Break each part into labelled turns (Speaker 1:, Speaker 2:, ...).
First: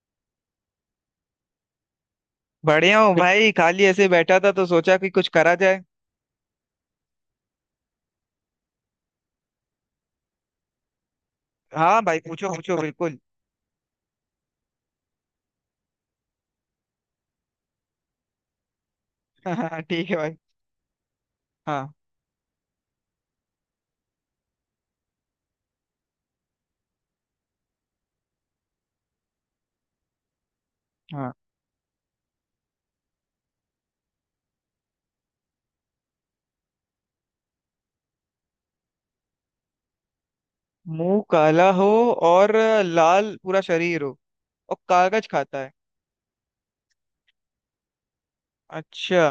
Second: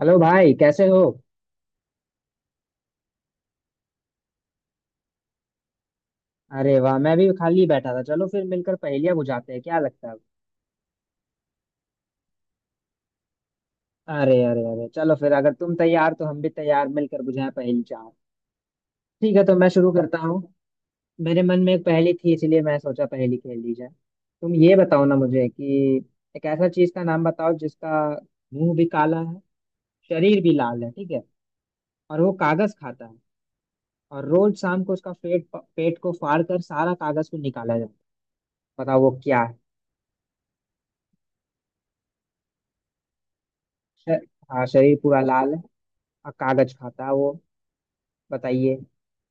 Speaker 1: Hello भाई, कैसे हो।
Speaker 2: बढ़िया हूँ। भाई खाली ऐसे बैठा था तो सोचा कि कुछ करा जाए।
Speaker 1: अरे वाह, मैं भी खाली बैठा था। चलो फिर मिलकर पहेलियां बुझाते हैं, क्या लगता है।
Speaker 2: हाँ भाई, पूछो पूछो बिल्कुल।
Speaker 1: अरे अरे अरे, चलो फिर। अगर तुम तैयार तो हम भी तैयार। मिलकर बुझाएं पहेली चार। ठीक है, तो मैं
Speaker 2: हाँ
Speaker 1: शुरू
Speaker 2: ठीक है
Speaker 1: करता हूँ।
Speaker 2: भाई।
Speaker 1: मेरे मन में एक
Speaker 2: हाँ,
Speaker 1: पहेली थी, इसलिए मैं सोचा पहेली खेल ली जाए। तुम ये बताओ ना मुझे कि एक ऐसा चीज का नाम बताओ जिसका मुंह भी काला है, शरीर भी लाल है, ठीक है।
Speaker 2: हाँ।
Speaker 1: और वो कागज खाता है, और रोज शाम को उसका पेट पेट को फाड़ कर सारा कागज को निकाला जाता है। बताओ वो क्या है।
Speaker 2: मुंह काला हो और लाल पूरा शरीर हो
Speaker 1: श- हाँ,
Speaker 2: और
Speaker 1: शरीर पूरा
Speaker 2: कागज
Speaker 1: लाल
Speaker 2: खाता
Speaker 1: है।
Speaker 2: है।
Speaker 1: कागज खाता है वो। बताइए।
Speaker 2: अच्छा,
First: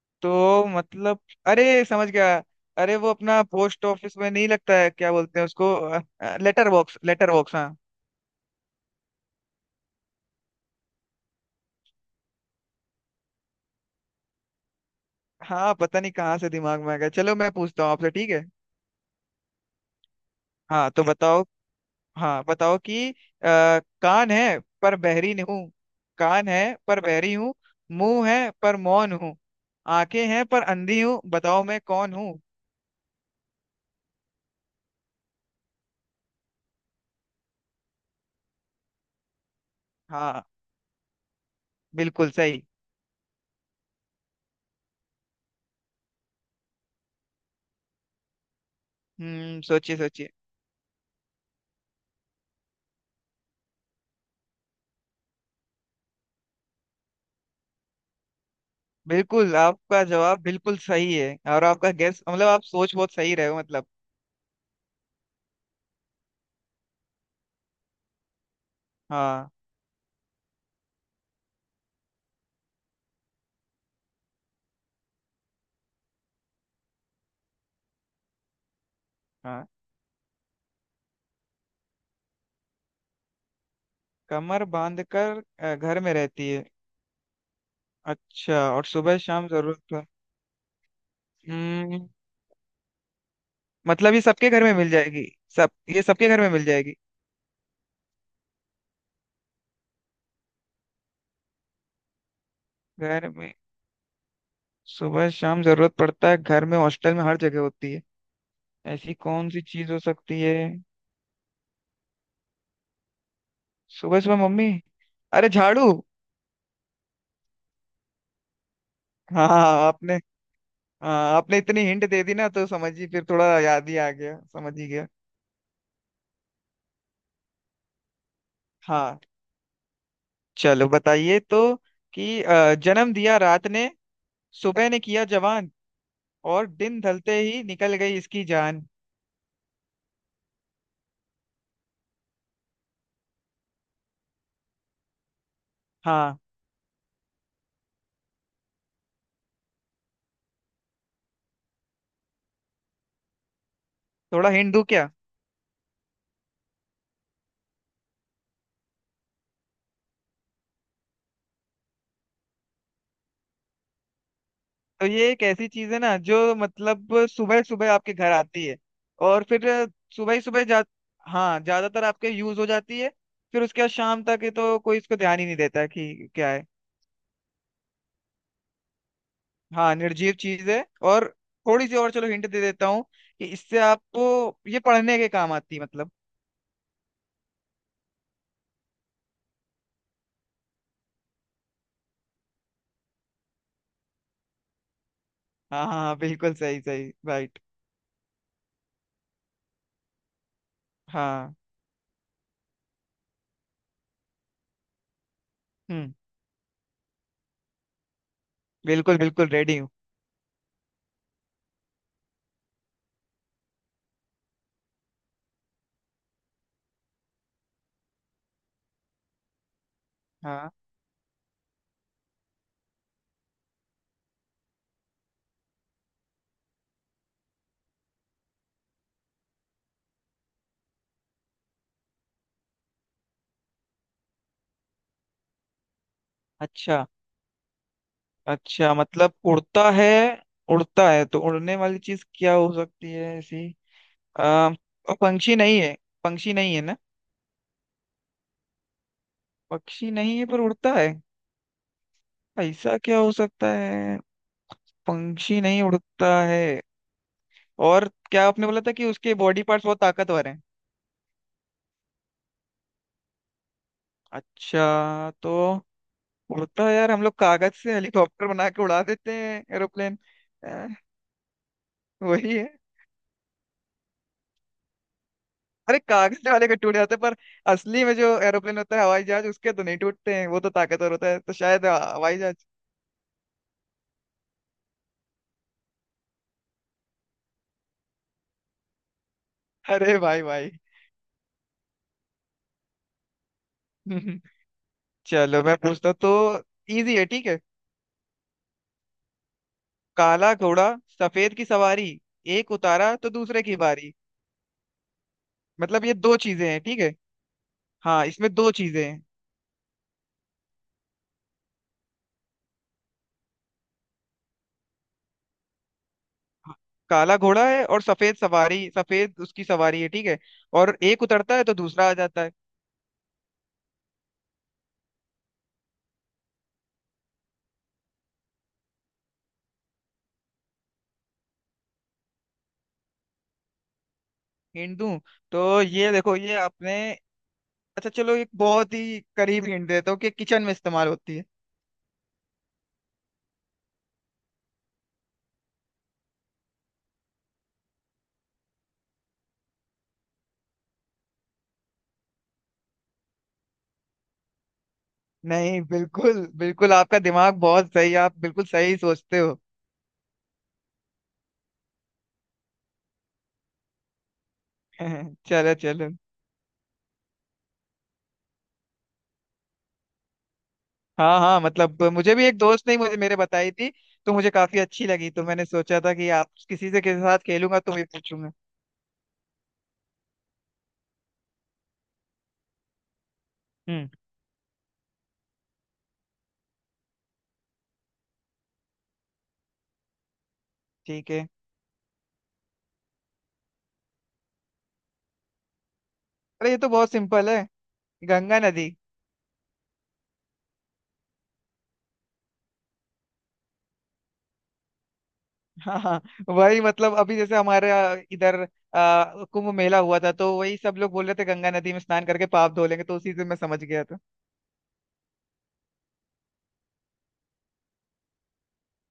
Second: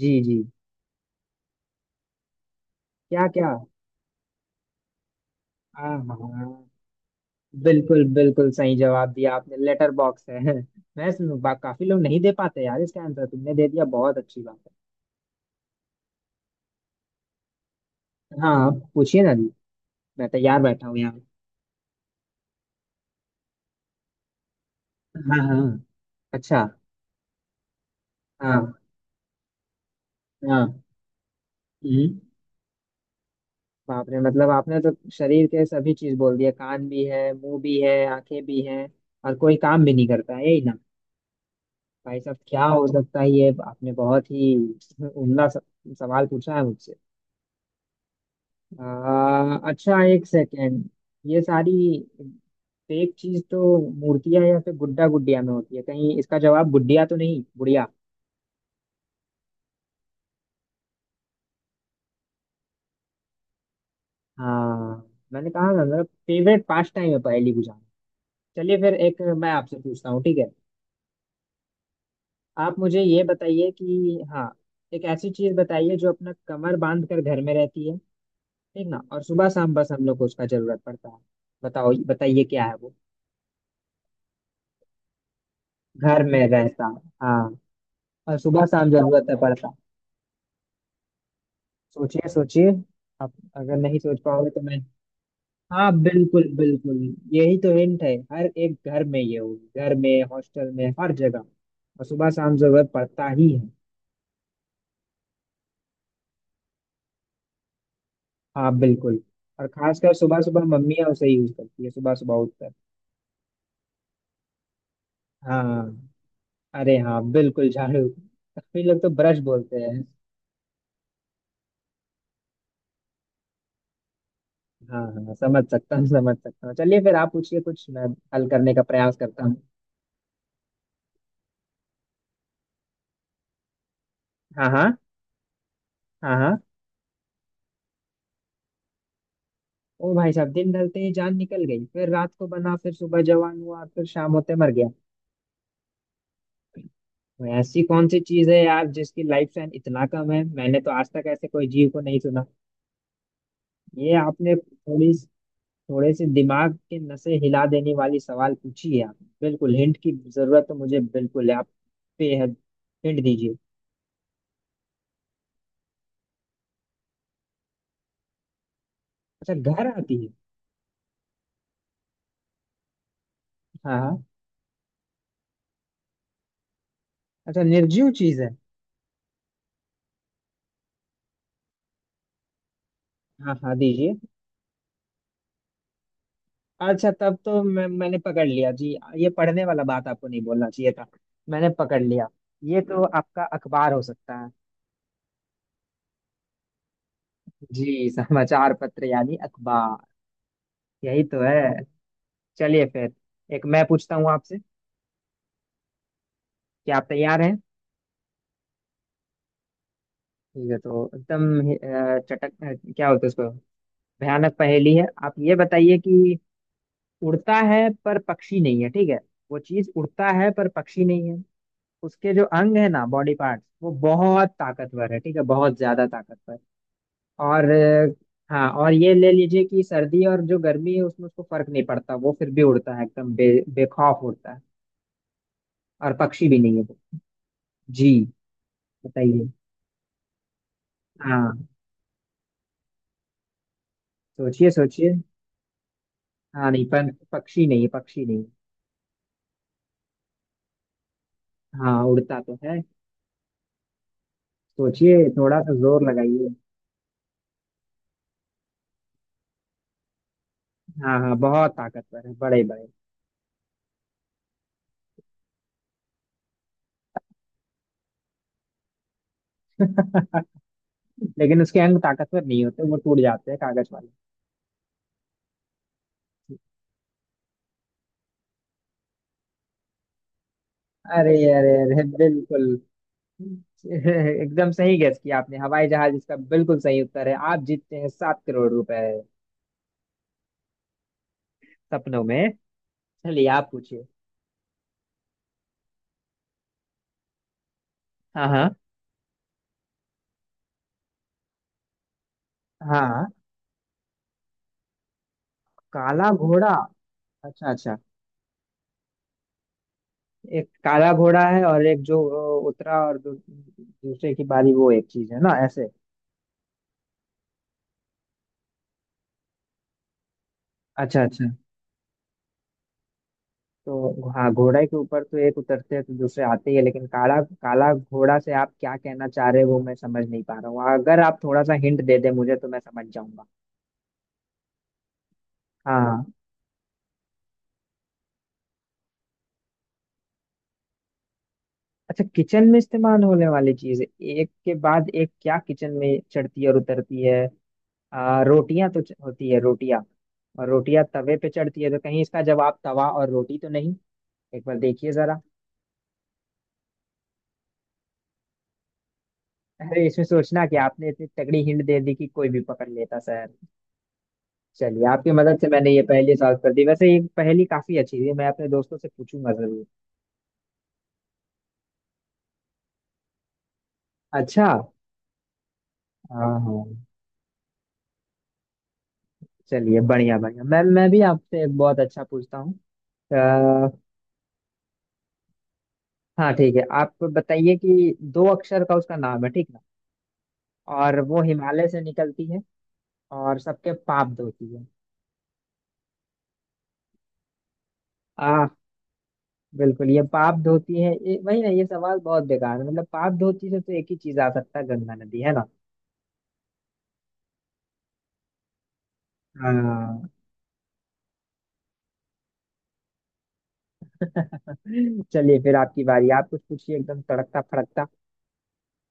Speaker 1: जी जी।
Speaker 2: तो मतलब, अरे समझ गया। अरे वो
Speaker 1: क्या
Speaker 2: अपना
Speaker 1: क्या।
Speaker 2: पोस्ट ऑफिस में नहीं लगता है, क्या बोलते हैं उसको,
Speaker 1: हाँ हाँ।
Speaker 2: Letter box. लेटर बॉक्स, हाँ।
Speaker 1: बिल्कुल बिल्कुल सही जवाब दिया आपने, लेटर बॉक्स है। मैं काफी लोग नहीं दे पाते यार इसका आंसर, तुमने दे दिया, बहुत अच्छी बात
Speaker 2: हाँ पता नहीं कहाँ से दिमाग में आ गया। चलो मैं पूछता हूँ आपसे, ठीक
Speaker 1: है।
Speaker 2: है।
Speaker 1: हाँ आप पूछिए ना जी। मैं तैयार बैठा
Speaker 2: हाँ
Speaker 1: हूँ
Speaker 2: तो
Speaker 1: यहाँ।
Speaker 2: बताओ। हाँ बताओ कि कान है पर बहरी
Speaker 1: हाँ
Speaker 2: नहीं
Speaker 1: हाँ।
Speaker 2: हूँ। कान है
Speaker 1: अच्छा।
Speaker 2: पर बहरी हूँ। मुंह है
Speaker 1: हाँ।
Speaker 2: पर मौन हूँ। आंखें हैं पर
Speaker 1: हाँ।
Speaker 2: अंधी हूँ, बताओ मैं कौन
Speaker 1: हम्म।
Speaker 2: हूँ।
Speaker 1: बाप रे, मतलब आपने तो शरीर के सभी चीज बोल दिए। कान भी है, मुंह भी है, आंखें भी हैं। और कोई काम भी नहीं करता
Speaker 2: हाँ,
Speaker 1: है, यही ना। भाई
Speaker 2: बिल्कुल
Speaker 1: साहब
Speaker 2: सही।
Speaker 1: क्या हो सकता है ये, आपने बहुत ही उम्दा सवाल पूछा है मुझसे।
Speaker 2: हम्म, सोचिए
Speaker 1: अच्छा, एक
Speaker 2: सोचिए
Speaker 1: सेकेंड। ये सारी फेक चीज तो मूर्तियां या फिर गुड्डा गुडिया में होती है, कहीं इसका जवाब गुडिया तो नहीं, गुड़िया।
Speaker 2: बिल्कुल आपका जवाब बिल्कुल सही है, और आपका गैस मतलब आप सोच बहुत सही रहे हो मतलब।
Speaker 1: हाँ, मैंने कहा ना, मेरा फेवरेट पास्ट टाइम है पहेली बुझाना। चलिए फिर एक मैं
Speaker 2: हाँ।
Speaker 1: आपसे पूछता हूँ, ठीक है। आप मुझे ये बताइए कि हाँ, एक ऐसी चीज बताइए जो अपना कमर बांध कर घर में रहती है, ठीक ना। और सुबह
Speaker 2: हाँ
Speaker 1: शाम बस हम लोग को उसका जरूरत पड़ता है। बताओ बताइए क्या है वो।
Speaker 2: कमर बांध कर घर में
Speaker 1: घर में
Speaker 2: रहती है।
Speaker 1: रहता, हाँ। और
Speaker 2: अच्छा
Speaker 1: सुबह
Speaker 2: और
Speaker 1: शाम
Speaker 2: सुबह
Speaker 1: जरूरत है
Speaker 2: शाम
Speaker 1: पड़ता।
Speaker 2: जरूरत पर। हम्म।
Speaker 1: सोचिए सोचिए। आप अगर नहीं
Speaker 2: मतलब
Speaker 1: सोच
Speaker 2: ये
Speaker 1: पाओगे
Speaker 2: सबके
Speaker 1: तो
Speaker 2: घर में
Speaker 1: मैं।
Speaker 2: मिल जाएगी। सब।
Speaker 1: हाँ
Speaker 2: ये सबके घर
Speaker 1: बिल्कुल
Speaker 2: में मिल जाएगी।
Speaker 1: बिल्कुल, यही तो हिंट है। हर एक घर में ये होगी, घर में, हॉस्टल में, हर जगह। और सुबह शाम जरूरत
Speaker 2: घर
Speaker 1: पड़ता ही
Speaker 2: में
Speaker 1: है।
Speaker 2: सुबह शाम जरूरत पड़ता है, घर में, हॉस्टल में, हर जगह होती है।
Speaker 1: हाँ
Speaker 2: ऐसी
Speaker 1: बिल्कुल।
Speaker 2: कौन सी
Speaker 1: और
Speaker 2: चीज हो
Speaker 1: खासकर सुबह
Speaker 2: सकती है।
Speaker 1: सुबह मम्मियाँ उसे यूज करती है, सुबह सुबह उठकर।
Speaker 2: सुबह सुबह मम्मी, अरे झाड़ू।
Speaker 1: हाँ। अरे हाँ बिल्कुल, झाड़ू। काफी लोग तो ब्रश
Speaker 2: हाँ।
Speaker 1: बोलते हैं।
Speaker 2: आपने हाँ आपने इतनी हिंट दे दी ना तो समझ ही फिर थोड़ा याद ही आ गया, समझ ही
Speaker 1: हाँ
Speaker 2: गया।
Speaker 1: हाँ हाँ, समझ सकता हूँ समझ सकता हूँ। चलिए फिर आप पूछिए कुछ, मैं हल करने का प्रयास
Speaker 2: हाँ।
Speaker 1: करता हूँ।
Speaker 2: चलो बताइए तो कि जन्म दिया रात ने,
Speaker 1: हाँ
Speaker 2: सुबह
Speaker 1: हाँ।
Speaker 2: ने किया जवान,
Speaker 1: हाँ हाँ।
Speaker 2: और दिन ढलते ही निकल गई इसकी जान।
Speaker 1: ओ भाई साहब, दिन ढलते ही जान निकल गई, फिर रात को बना, फिर सुबह जवान हुआ, फिर शाम होते मर गया।
Speaker 2: हाँ
Speaker 1: तो ऐसी कौन सी चीज है यार जिसकी लाइफ स्पैन इतना कम है। मैंने तो आज तक ऐसे कोई जीव को नहीं सुना। ये
Speaker 2: थोड़ा
Speaker 1: आपने
Speaker 2: हिंट दूं क्या।
Speaker 1: थोड़ी थोड़े से दिमाग के नसें हिला देने वाली सवाल पूछी है आपने। बिल्कुल हिंट की जरूरत तो मुझे बिल्कुल है। आप बेहद हिंट दीजिए।
Speaker 2: तो ये एक ऐसी चीज है ना जो मतलब सुबह सुबह आपके घर आती है, और
Speaker 1: अच्छा,
Speaker 2: फिर
Speaker 1: घर आती है।
Speaker 2: सुबह ही सुबह जा हाँ ज्यादातर आपके यूज हो जाती है, फिर उसके बाद
Speaker 1: हाँ हाँ।
Speaker 2: शाम तक ये तो कोई इसको ध्यान ही नहीं देता कि क्या है।
Speaker 1: अच्छा, निर्जीव चीज है।
Speaker 2: हाँ निर्जीव चीज है। और थोड़ी सी और चलो हिंट दे देता हूँ कि
Speaker 1: हाँ हाँ
Speaker 2: इससे
Speaker 1: दीजिए।
Speaker 2: आपको ये पढ़ने के काम आती है मतलब।
Speaker 1: अच्छा तब तो मैंने पकड़ लिया जी। ये पढ़ने वाला बात आपको नहीं बोलना चाहिए था। मैंने पकड़ लिया। ये तो आपका अखबार हो सकता है।
Speaker 2: हाँ हाँ हाँ, बिल्कुल सही, सही राइट।
Speaker 1: जी, समाचार पत्र यानी अखबार, यही तो
Speaker 2: हाँ।
Speaker 1: है। चलिए फिर एक मैं पूछता हूँ आपसे।
Speaker 2: हम्म।
Speaker 1: क्या आप तैयार हैं।
Speaker 2: बिल्कुल बिल्कुल, रेडी हूँ।
Speaker 1: ठीक है, तो एकदम चटक, क्या बोलते हैं उसको, भयानक पहेली है। आप ये बताइए कि उड़ता है पर पक्षी नहीं है, ठीक है। वो चीज उड़ता है पर
Speaker 2: हाँ।
Speaker 1: पक्षी नहीं है। उसके जो अंग है ना, बॉडी पार्ट्स, वो बहुत ताकतवर है, ठीक है, बहुत ज्यादा ताकतवर। और हाँ, और ये ले लीजिए कि सर्दी और जो गर्मी है उसमें उसको फर्क नहीं पड़ता, वो फिर भी उड़ता है एकदम बेखौफ उड़ता है। और पक्षी भी नहीं है वो।
Speaker 2: अच्छा
Speaker 1: जी
Speaker 2: अच्छा, मतलब
Speaker 1: बताइए।
Speaker 2: उड़ता है। उड़ता है तो
Speaker 1: हाँ
Speaker 2: उड़ने वाली चीज क्या हो सकती है ऐसी। आ,
Speaker 1: सोचिए सोचिए।
Speaker 2: पंछी नहीं है, पंछी
Speaker 1: हाँ
Speaker 2: नहीं है
Speaker 1: नहीं,
Speaker 2: ना।
Speaker 1: पर पक्षी नहीं है, पक्षी नहीं है।
Speaker 2: पक्षी नहीं है पर उड़ता है,
Speaker 1: हाँ उड़ता तो है।
Speaker 2: ऐसा क्या हो सकता है।
Speaker 1: सोचिए, थोड़ा
Speaker 2: पंछी
Speaker 1: सा
Speaker 2: नहीं
Speaker 1: जोर
Speaker 2: उड़ता
Speaker 1: लगाइए।
Speaker 2: है, और क्या आपने बोला था कि उसके बॉडी पार्ट्स बहुत ताकतवर हैं।
Speaker 1: हाँ हाँ बहुत ताकतवर है, बड़े बड़े।
Speaker 2: अच्छा तो उड़ता है, यार हम लोग कागज से हेलीकॉप्टर बना के उड़ा देते हैं, एरोप्लेन। अ,
Speaker 1: लेकिन उसके अंग ताकतवर
Speaker 2: वही
Speaker 1: नहीं
Speaker 2: है।
Speaker 1: होते, वो टूट जाते हैं कागज वाले।
Speaker 2: अरे कागज वाले के टूट जाते हैं पर असली में जो एरोप्लेन होता है, हवाई जहाज, उसके तो नहीं टूटते हैं, वो तो ताकतवर होता
Speaker 1: अरे
Speaker 2: है, तो
Speaker 1: अरे
Speaker 2: शायद
Speaker 1: अरे
Speaker 2: हवाई जहाज।
Speaker 1: बिल्कुल। एकदम सही गेस किया आपने, हवाई जहाज इसका बिल्कुल सही उत्तर है। आप जीतते हैं 7 करोड़ रुपए,
Speaker 2: अरे भाई भाई।
Speaker 1: सपनों में। चलिए आप पूछिए।
Speaker 2: चलो मैं पूछता हूँ तो, इजी है ठीक है।
Speaker 1: हाँ हाँ
Speaker 2: काला घोड़ा, सफेद की सवारी, एक उतारा तो
Speaker 1: हाँ।
Speaker 2: दूसरे की बारी। मतलब ये
Speaker 1: काला
Speaker 2: दो चीजें
Speaker 1: घोड़ा।
Speaker 2: हैं ठीक है।
Speaker 1: अच्छा अच्छा।
Speaker 2: हाँ इसमें दो चीजें हैं।
Speaker 1: एक काला घोड़ा है, और एक जो उतरा और दूसरे की बारी, वो एक चीज है ना ऐसे।
Speaker 2: हाँ, काला घोड़ा है और सफेद सवारी, सफेद उसकी सवारी है ठीक है। और
Speaker 1: अच्छा
Speaker 2: एक
Speaker 1: अच्छा।
Speaker 2: उतरता है तो दूसरा आ जाता है।
Speaker 1: तो हाँ, घोड़े के ऊपर तो एक उतरते हैं तो दूसरे आते ही है। लेकिन काला काला घोड़ा से आप क्या कहना चाह रहे हो वो मैं समझ नहीं पा रहा हूँ, अगर आप थोड़ा सा हिंट दे दे मुझे तो मैं समझ।
Speaker 2: हिंट दूं तो ये
Speaker 1: हाँ।
Speaker 2: देखो ये आपने, अच्छा चलो एक बहुत ही करीब हिंट देता हूँ कि किचन में इस्तेमाल होती है।
Speaker 1: अच्छा, किचन में इस्तेमाल होने वाली चीज, एक के बाद एक क्या किचन में चढ़ती है और उतरती है। रोटियां तो होती है रोटियां। और रोटियां तवे पे चढ़ती है, तो कहीं इसका जवाब तवा और रोटी तो नहीं। एक बार देखिए जरा।
Speaker 2: नहीं बिल्कुल बिल्कुल, आपका दिमाग बहुत सही है, आप बिल्कुल सही सोचते हो।
Speaker 1: अरे इसमें सोचना, कि आपने इतनी तगड़ी हिंट दे दी कि कोई भी पकड़ लेता सर। चलिए, आपकी मदद से
Speaker 2: चलो
Speaker 1: मैंने ये
Speaker 2: चलो।
Speaker 1: पहेली सॉल्व कर दी। वैसे ये पहेली काफी अच्छी थी, मैं अपने दोस्तों से पूछूंगा जरूर।
Speaker 2: हाँ हाँ मतलब मुझे भी एक दोस्त ने मुझे मेरे बताई थी, तो मुझे
Speaker 1: अच्छा।
Speaker 2: काफी अच्छी लगी, तो मैंने सोचा था कि
Speaker 1: हाँ
Speaker 2: आप
Speaker 1: हाँ।
Speaker 2: किसी से किसी के साथ खेलूंगा तो मैं पूछूंगा।
Speaker 1: चलिए बढ़िया बढ़िया, मैं भी आपसे एक बहुत अच्छा पूछता हूँ।
Speaker 2: हम्म।
Speaker 1: हाँ ठीक है, आप बताइए कि 2 अक्षर का उसका नाम है, ठीक ना। और
Speaker 2: ठीक
Speaker 1: वो
Speaker 2: है।
Speaker 1: हिमालय से निकलती है, और सबके पाप धोती है।
Speaker 2: अरे ये तो बहुत सिंपल है,
Speaker 1: आ।
Speaker 2: गंगा नदी।
Speaker 1: बिल्कुल, ये पाप धोती है ये वही ना। ये सवाल बहुत बेकार है, मतलब पाप धोती से तो एक ही चीज आ सकता है, गंगा नदी, है ना।
Speaker 2: हाँ हाँ वही, मतलब अभी जैसे हमारे इधर कुंभ मेला हुआ
Speaker 1: हाँ।
Speaker 2: था तो वही सब लोग बोल रहे थे गंगा नदी में स्नान करके पाप धो लेंगे, तो उसी से मैं समझ गया था।
Speaker 1: चलिए फिर आपकी बारी, आप कुछ पूछिए एकदम तड़कता फड़कता।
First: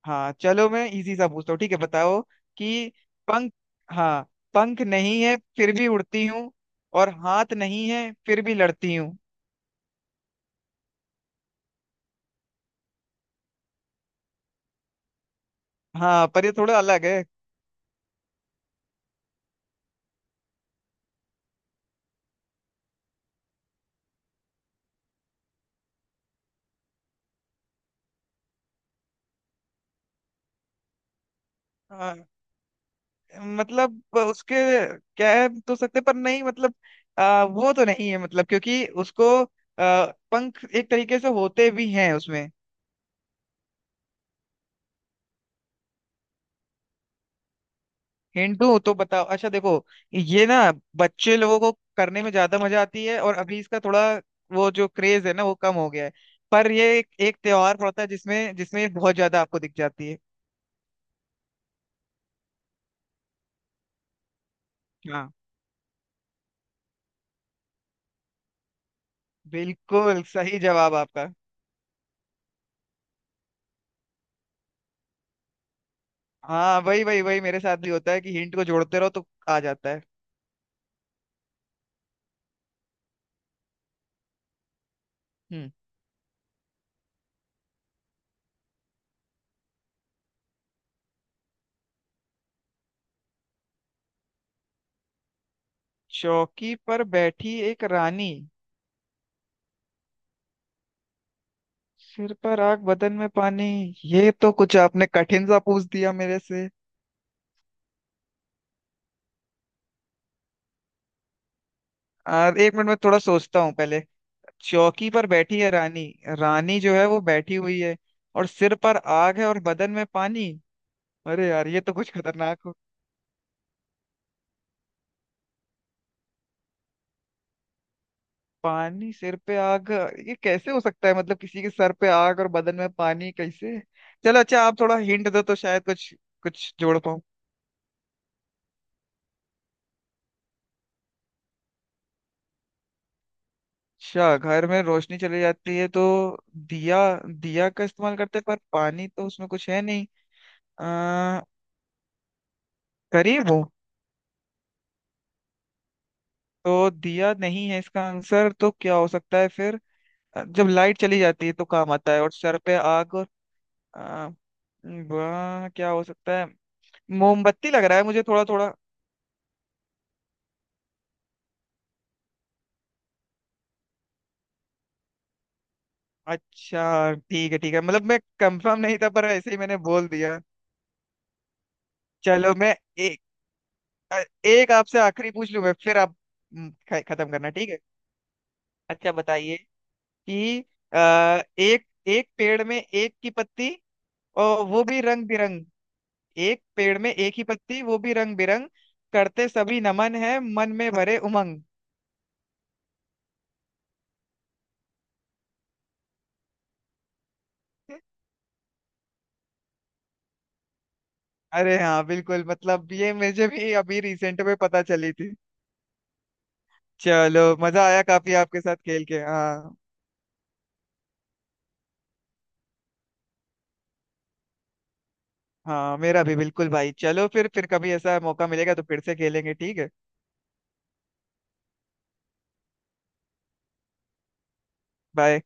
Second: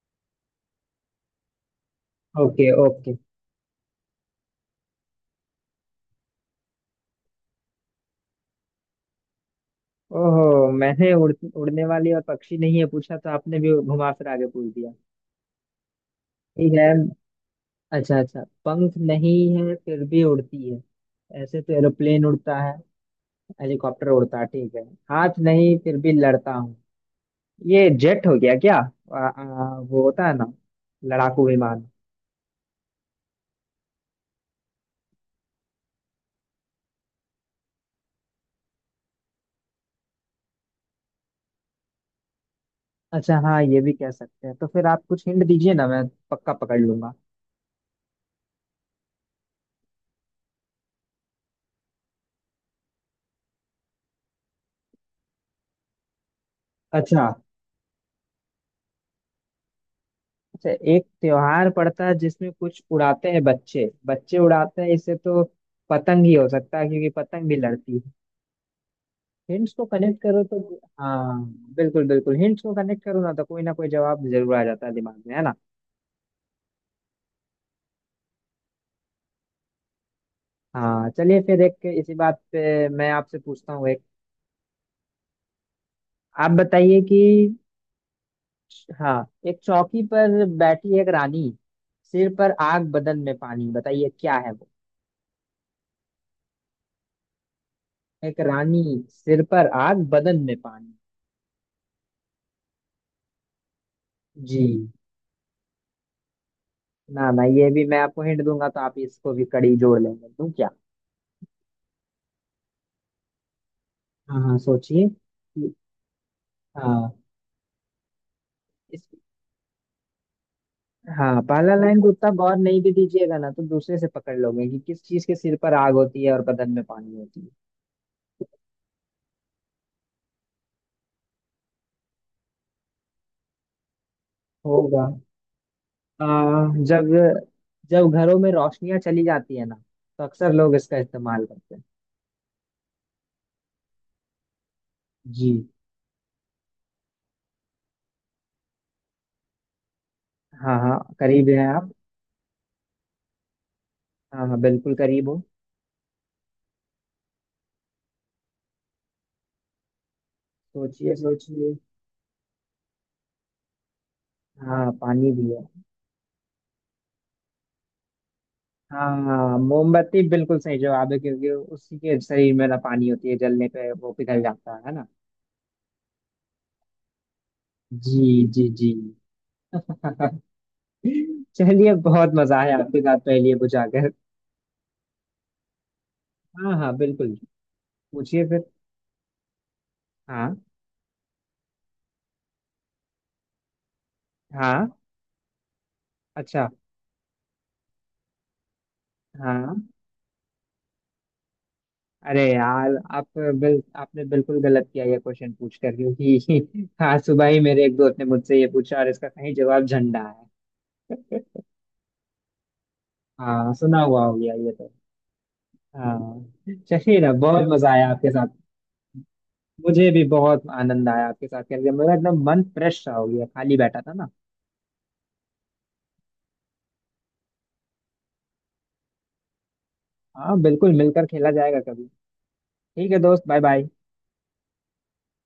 Speaker 2: हाँ चलो मैं इजी सा पूछता हूँ ठीक है बताओ
Speaker 1: ओके
Speaker 2: कि
Speaker 1: ओके।
Speaker 2: पंख, हाँ, पंख नहीं है फिर भी उड़ती हूँ, और हाथ नहीं है फिर भी लड़ती हूँ।
Speaker 1: ओहो, मैंने उड़ने वाली और पक्षी नहीं है पूछा, तो आपने भी घुमा फिरा के पूछ दिया।
Speaker 2: हाँ पर ये
Speaker 1: ठीक
Speaker 2: थोड़ा
Speaker 1: है।
Speaker 2: अलग है।
Speaker 1: अच्छा अच्छा, पंख नहीं है फिर भी उड़ती है। ऐसे तो एरोप्लेन उड़ता है, हेलीकॉप्टर उड़ता है, ठीक है। हाथ नहीं फिर भी लड़ता हूँ, ये जेट हो गया क्या। आ, आ, वो होता है ना, लड़ाकू विमान।
Speaker 2: आ, मतलब उसके कह तो सकते पर नहीं, मतलब वो तो नहीं है मतलब क्योंकि उसको आ, पंख एक तरीके से होते भी हैं उसमें।
Speaker 1: अच्छा हाँ, ये भी कह सकते हैं, तो फिर आप कुछ हिंट दीजिए ना, मैं पक्का पकड़ लूंगा।
Speaker 2: हिंट दूं तो बताओ, अच्छा देखो ये ना बच्चे लोगों को करने में ज्यादा मजा आती है, और अभी इसका थोड़ा वो जो क्रेज है ना वो कम हो गया है, पर ये एक,
Speaker 1: अच्छा
Speaker 2: एक त्योहार पड़ता है जिसमें, जिसमें ये बहुत ज्यादा आपको दिख जाती है।
Speaker 1: अच्छा, एक त्योहार पड़ता है जिसमें कुछ उड़ाते हैं, बच्चे बच्चे उड़ाते हैं, इससे
Speaker 2: हाँ
Speaker 1: तो पतंग ही हो सकता है क्योंकि पतंग भी लड़ती है। हिंट्स को कनेक्ट
Speaker 2: बिल्कुल
Speaker 1: करो तो।
Speaker 2: सही जवाब आपका।
Speaker 1: हाँ बिल्कुल बिल्कुल, हिंट्स को कनेक्ट करो ना तो कोई ना कोई जवाब जरूर आ जाता है दिमाग में, है ना।
Speaker 2: हाँ वही वही वही मेरे साथ भी होता है कि हिंट को जोड़ते रहो तो आ जाता है।
Speaker 1: हाँ चलिए फिर एक इसी बात पे मैं आपसे पूछता हूँ एक।
Speaker 2: हम्म।
Speaker 1: आप बताइए कि हाँ, एक चौकी पर बैठी एक रानी, सिर पर आग बदन में पानी, बताइए क्या है वो।
Speaker 2: चौकी पर बैठी एक रानी,
Speaker 1: एक रानी, सिर पर आग बदन में पानी।
Speaker 2: सिर पर आग बदन में पानी। ये तो
Speaker 1: जी।
Speaker 2: कुछ आपने कठिन सा पूछ दिया मेरे से।
Speaker 1: ना ना, ये भी मैं आपको हिंट दूंगा तो आप इसको भी कड़ी जोड़ लेंगे, दूं क्या।
Speaker 2: एक मिनट में थोड़ा सोचता हूँ पहले।
Speaker 1: हाँ हाँ सोचिए
Speaker 2: चौकी पर बैठी है रानी, रानी जो है
Speaker 1: हाँ
Speaker 2: वो बैठी हुई है, और सिर पर आग है और बदन में पानी।
Speaker 1: हाँ,
Speaker 2: अरे यार
Speaker 1: पहला
Speaker 2: ये तो
Speaker 1: लाइन को
Speaker 2: कुछ
Speaker 1: उतना गौर
Speaker 2: खतरनाक हो,
Speaker 1: नहीं भी दीजिएगा ना, तो दूसरे से पकड़ लोगे कि किस चीज के सिर पर आग होती है और बदन में पानी होती है।
Speaker 2: पानी सिर पे आग, ये कैसे हो सकता है, मतलब किसी के सर पे आग और बदन में पानी कैसे। चलो अच्छा आप थोड़ा
Speaker 1: होगा।
Speaker 2: हिंट दो तो शायद कुछ
Speaker 1: आ,
Speaker 2: कुछ जोड़।
Speaker 1: जब जब घरों में रोशनियां चली जाती है ना, तो अक्सर लोग इसका इस्तेमाल करते हैं।
Speaker 2: अच्छा घर में रोशनी चली
Speaker 1: जी।
Speaker 2: जाती है तो दिया, दिया का इस्तेमाल करते हैं पर पानी तो उसमें कुछ है नहीं।
Speaker 1: हाँ हाँ
Speaker 2: आ,
Speaker 1: करीब हैं आप।
Speaker 2: करीब हो।
Speaker 1: हाँ हाँ बिल्कुल करीब हो।
Speaker 2: तो दिया नहीं है इसका आंसर, तो क्या हो सकता है फिर। जब लाइट
Speaker 1: सोचिए
Speaker 2: चली जाती है तो
Speaker 1: सोचिए।
Speaker 2: काम आता है, और सर पे आग और आ,
Speaker 1: हाँ पानी भी है।
Speaker 2: वाह क्या हो सकता है। मोमबत्ती लग रहा है मुझे थोड़ा थोड़ा।
Speaker 1: हाँ मोमबत्ती बिल्कुल सही जवाब है, क्योंकि उसी के शरीर में ना पानी होती है, जलने पे वो पिघल जाता है ना।
Speaker 2: अच्छा ठीक है ठीक है, मतलब मैं
Speaker 1: जी। जी
Speaker 2: कंफर्म
Speaker 1: जी।
Speaker 2: नहीं था पर ऐसे ही मैंने बोल दिया।
Speaker 1: चलिए, बहुत
Speaker 2: चलो
Speaker 1: मजा
Speaker 2: मैं
Speaker 1: आया आपके साथ
Speaker 2: एक
Speaker 1: पहेलियां बुझाकर।
Speaker 2: अ, एक आपसे आखिरी पूछ लूं मैं, फिर आप,
Speaker 1: हाँ हाँ
Speaker 2: खत्म
Speaker 1: बिल्कुल,
Speaker 2: करना ठीक है।
Speaker 1: पूछिए फिर।
Speaker 2: अच्छा बताइए कि
Speaker 1: हाँ।
Speaker 2: आ, एक एक पेड़ में एक की पत्ती, और वो
Speaker 1: हाँ।
Speaker 2: भी रंग बिरंग। एक
Speaker 1: अच्छा।
Speaker 2: पेड़ में एक ही पत्ती, वो भी रंग बिरंग, करते
Speaker 1: हाँ।
Speaker 2: सभी नमन, है मन में भरे उमंग।
Speaker 1: अरे यार आप, बिल आपने बिल्कुल गलत किया ये क्वेश्चन पूछ कर, क्योंकि आज सुबह ही मेरे एक दोस्त ने मुझसे ये पूछा, और इसका सही जवाब झंडा है।
Speaker 2: अरे हाँ बिल्कुल, मतलब ये मुझे भी
Speaker 1: हाँ
Speaker 2: अभी
Speaker 1: सुना हुआ हो
Speaker 2: रिसेंट
Speaker 1: गया
Speaker 2: में
Speaker 1: ये
Speaker 2: पता
Speaker 1: तो।
Speaker 2: चली थी।
Speaker 1: हाँ चलिए ना,
Speaker 2: चलो
Speaker 1: बहुत
Speaker 2: मजा
Speaker 1: मजा
Speaker 2: आया
Speaker 1: आया आपके
Speaker 2: काफी
Speaker 1: साथ।
Speaker 2: आपके साथ खेल के, हाँ।
Speaker 1: मुझे भी बहुत आनंद आया आपके साथ खेल के, मेरा एकदम मन फ्रेश सा हो गया, खाली बैठा था ना।
Speaker 2: हाँ मेरा भी बिल्कुल भाई, चलो फिर कभी ऐसा मौका मिलेगा तो फिर से खेलेंगे ठीक है।
Speaker 1: हाँ बिल्कुल, मिलकर खेला जाएगा कभी। ठीक है दोस्त, बाय बाय।
Speaker 2: बाय।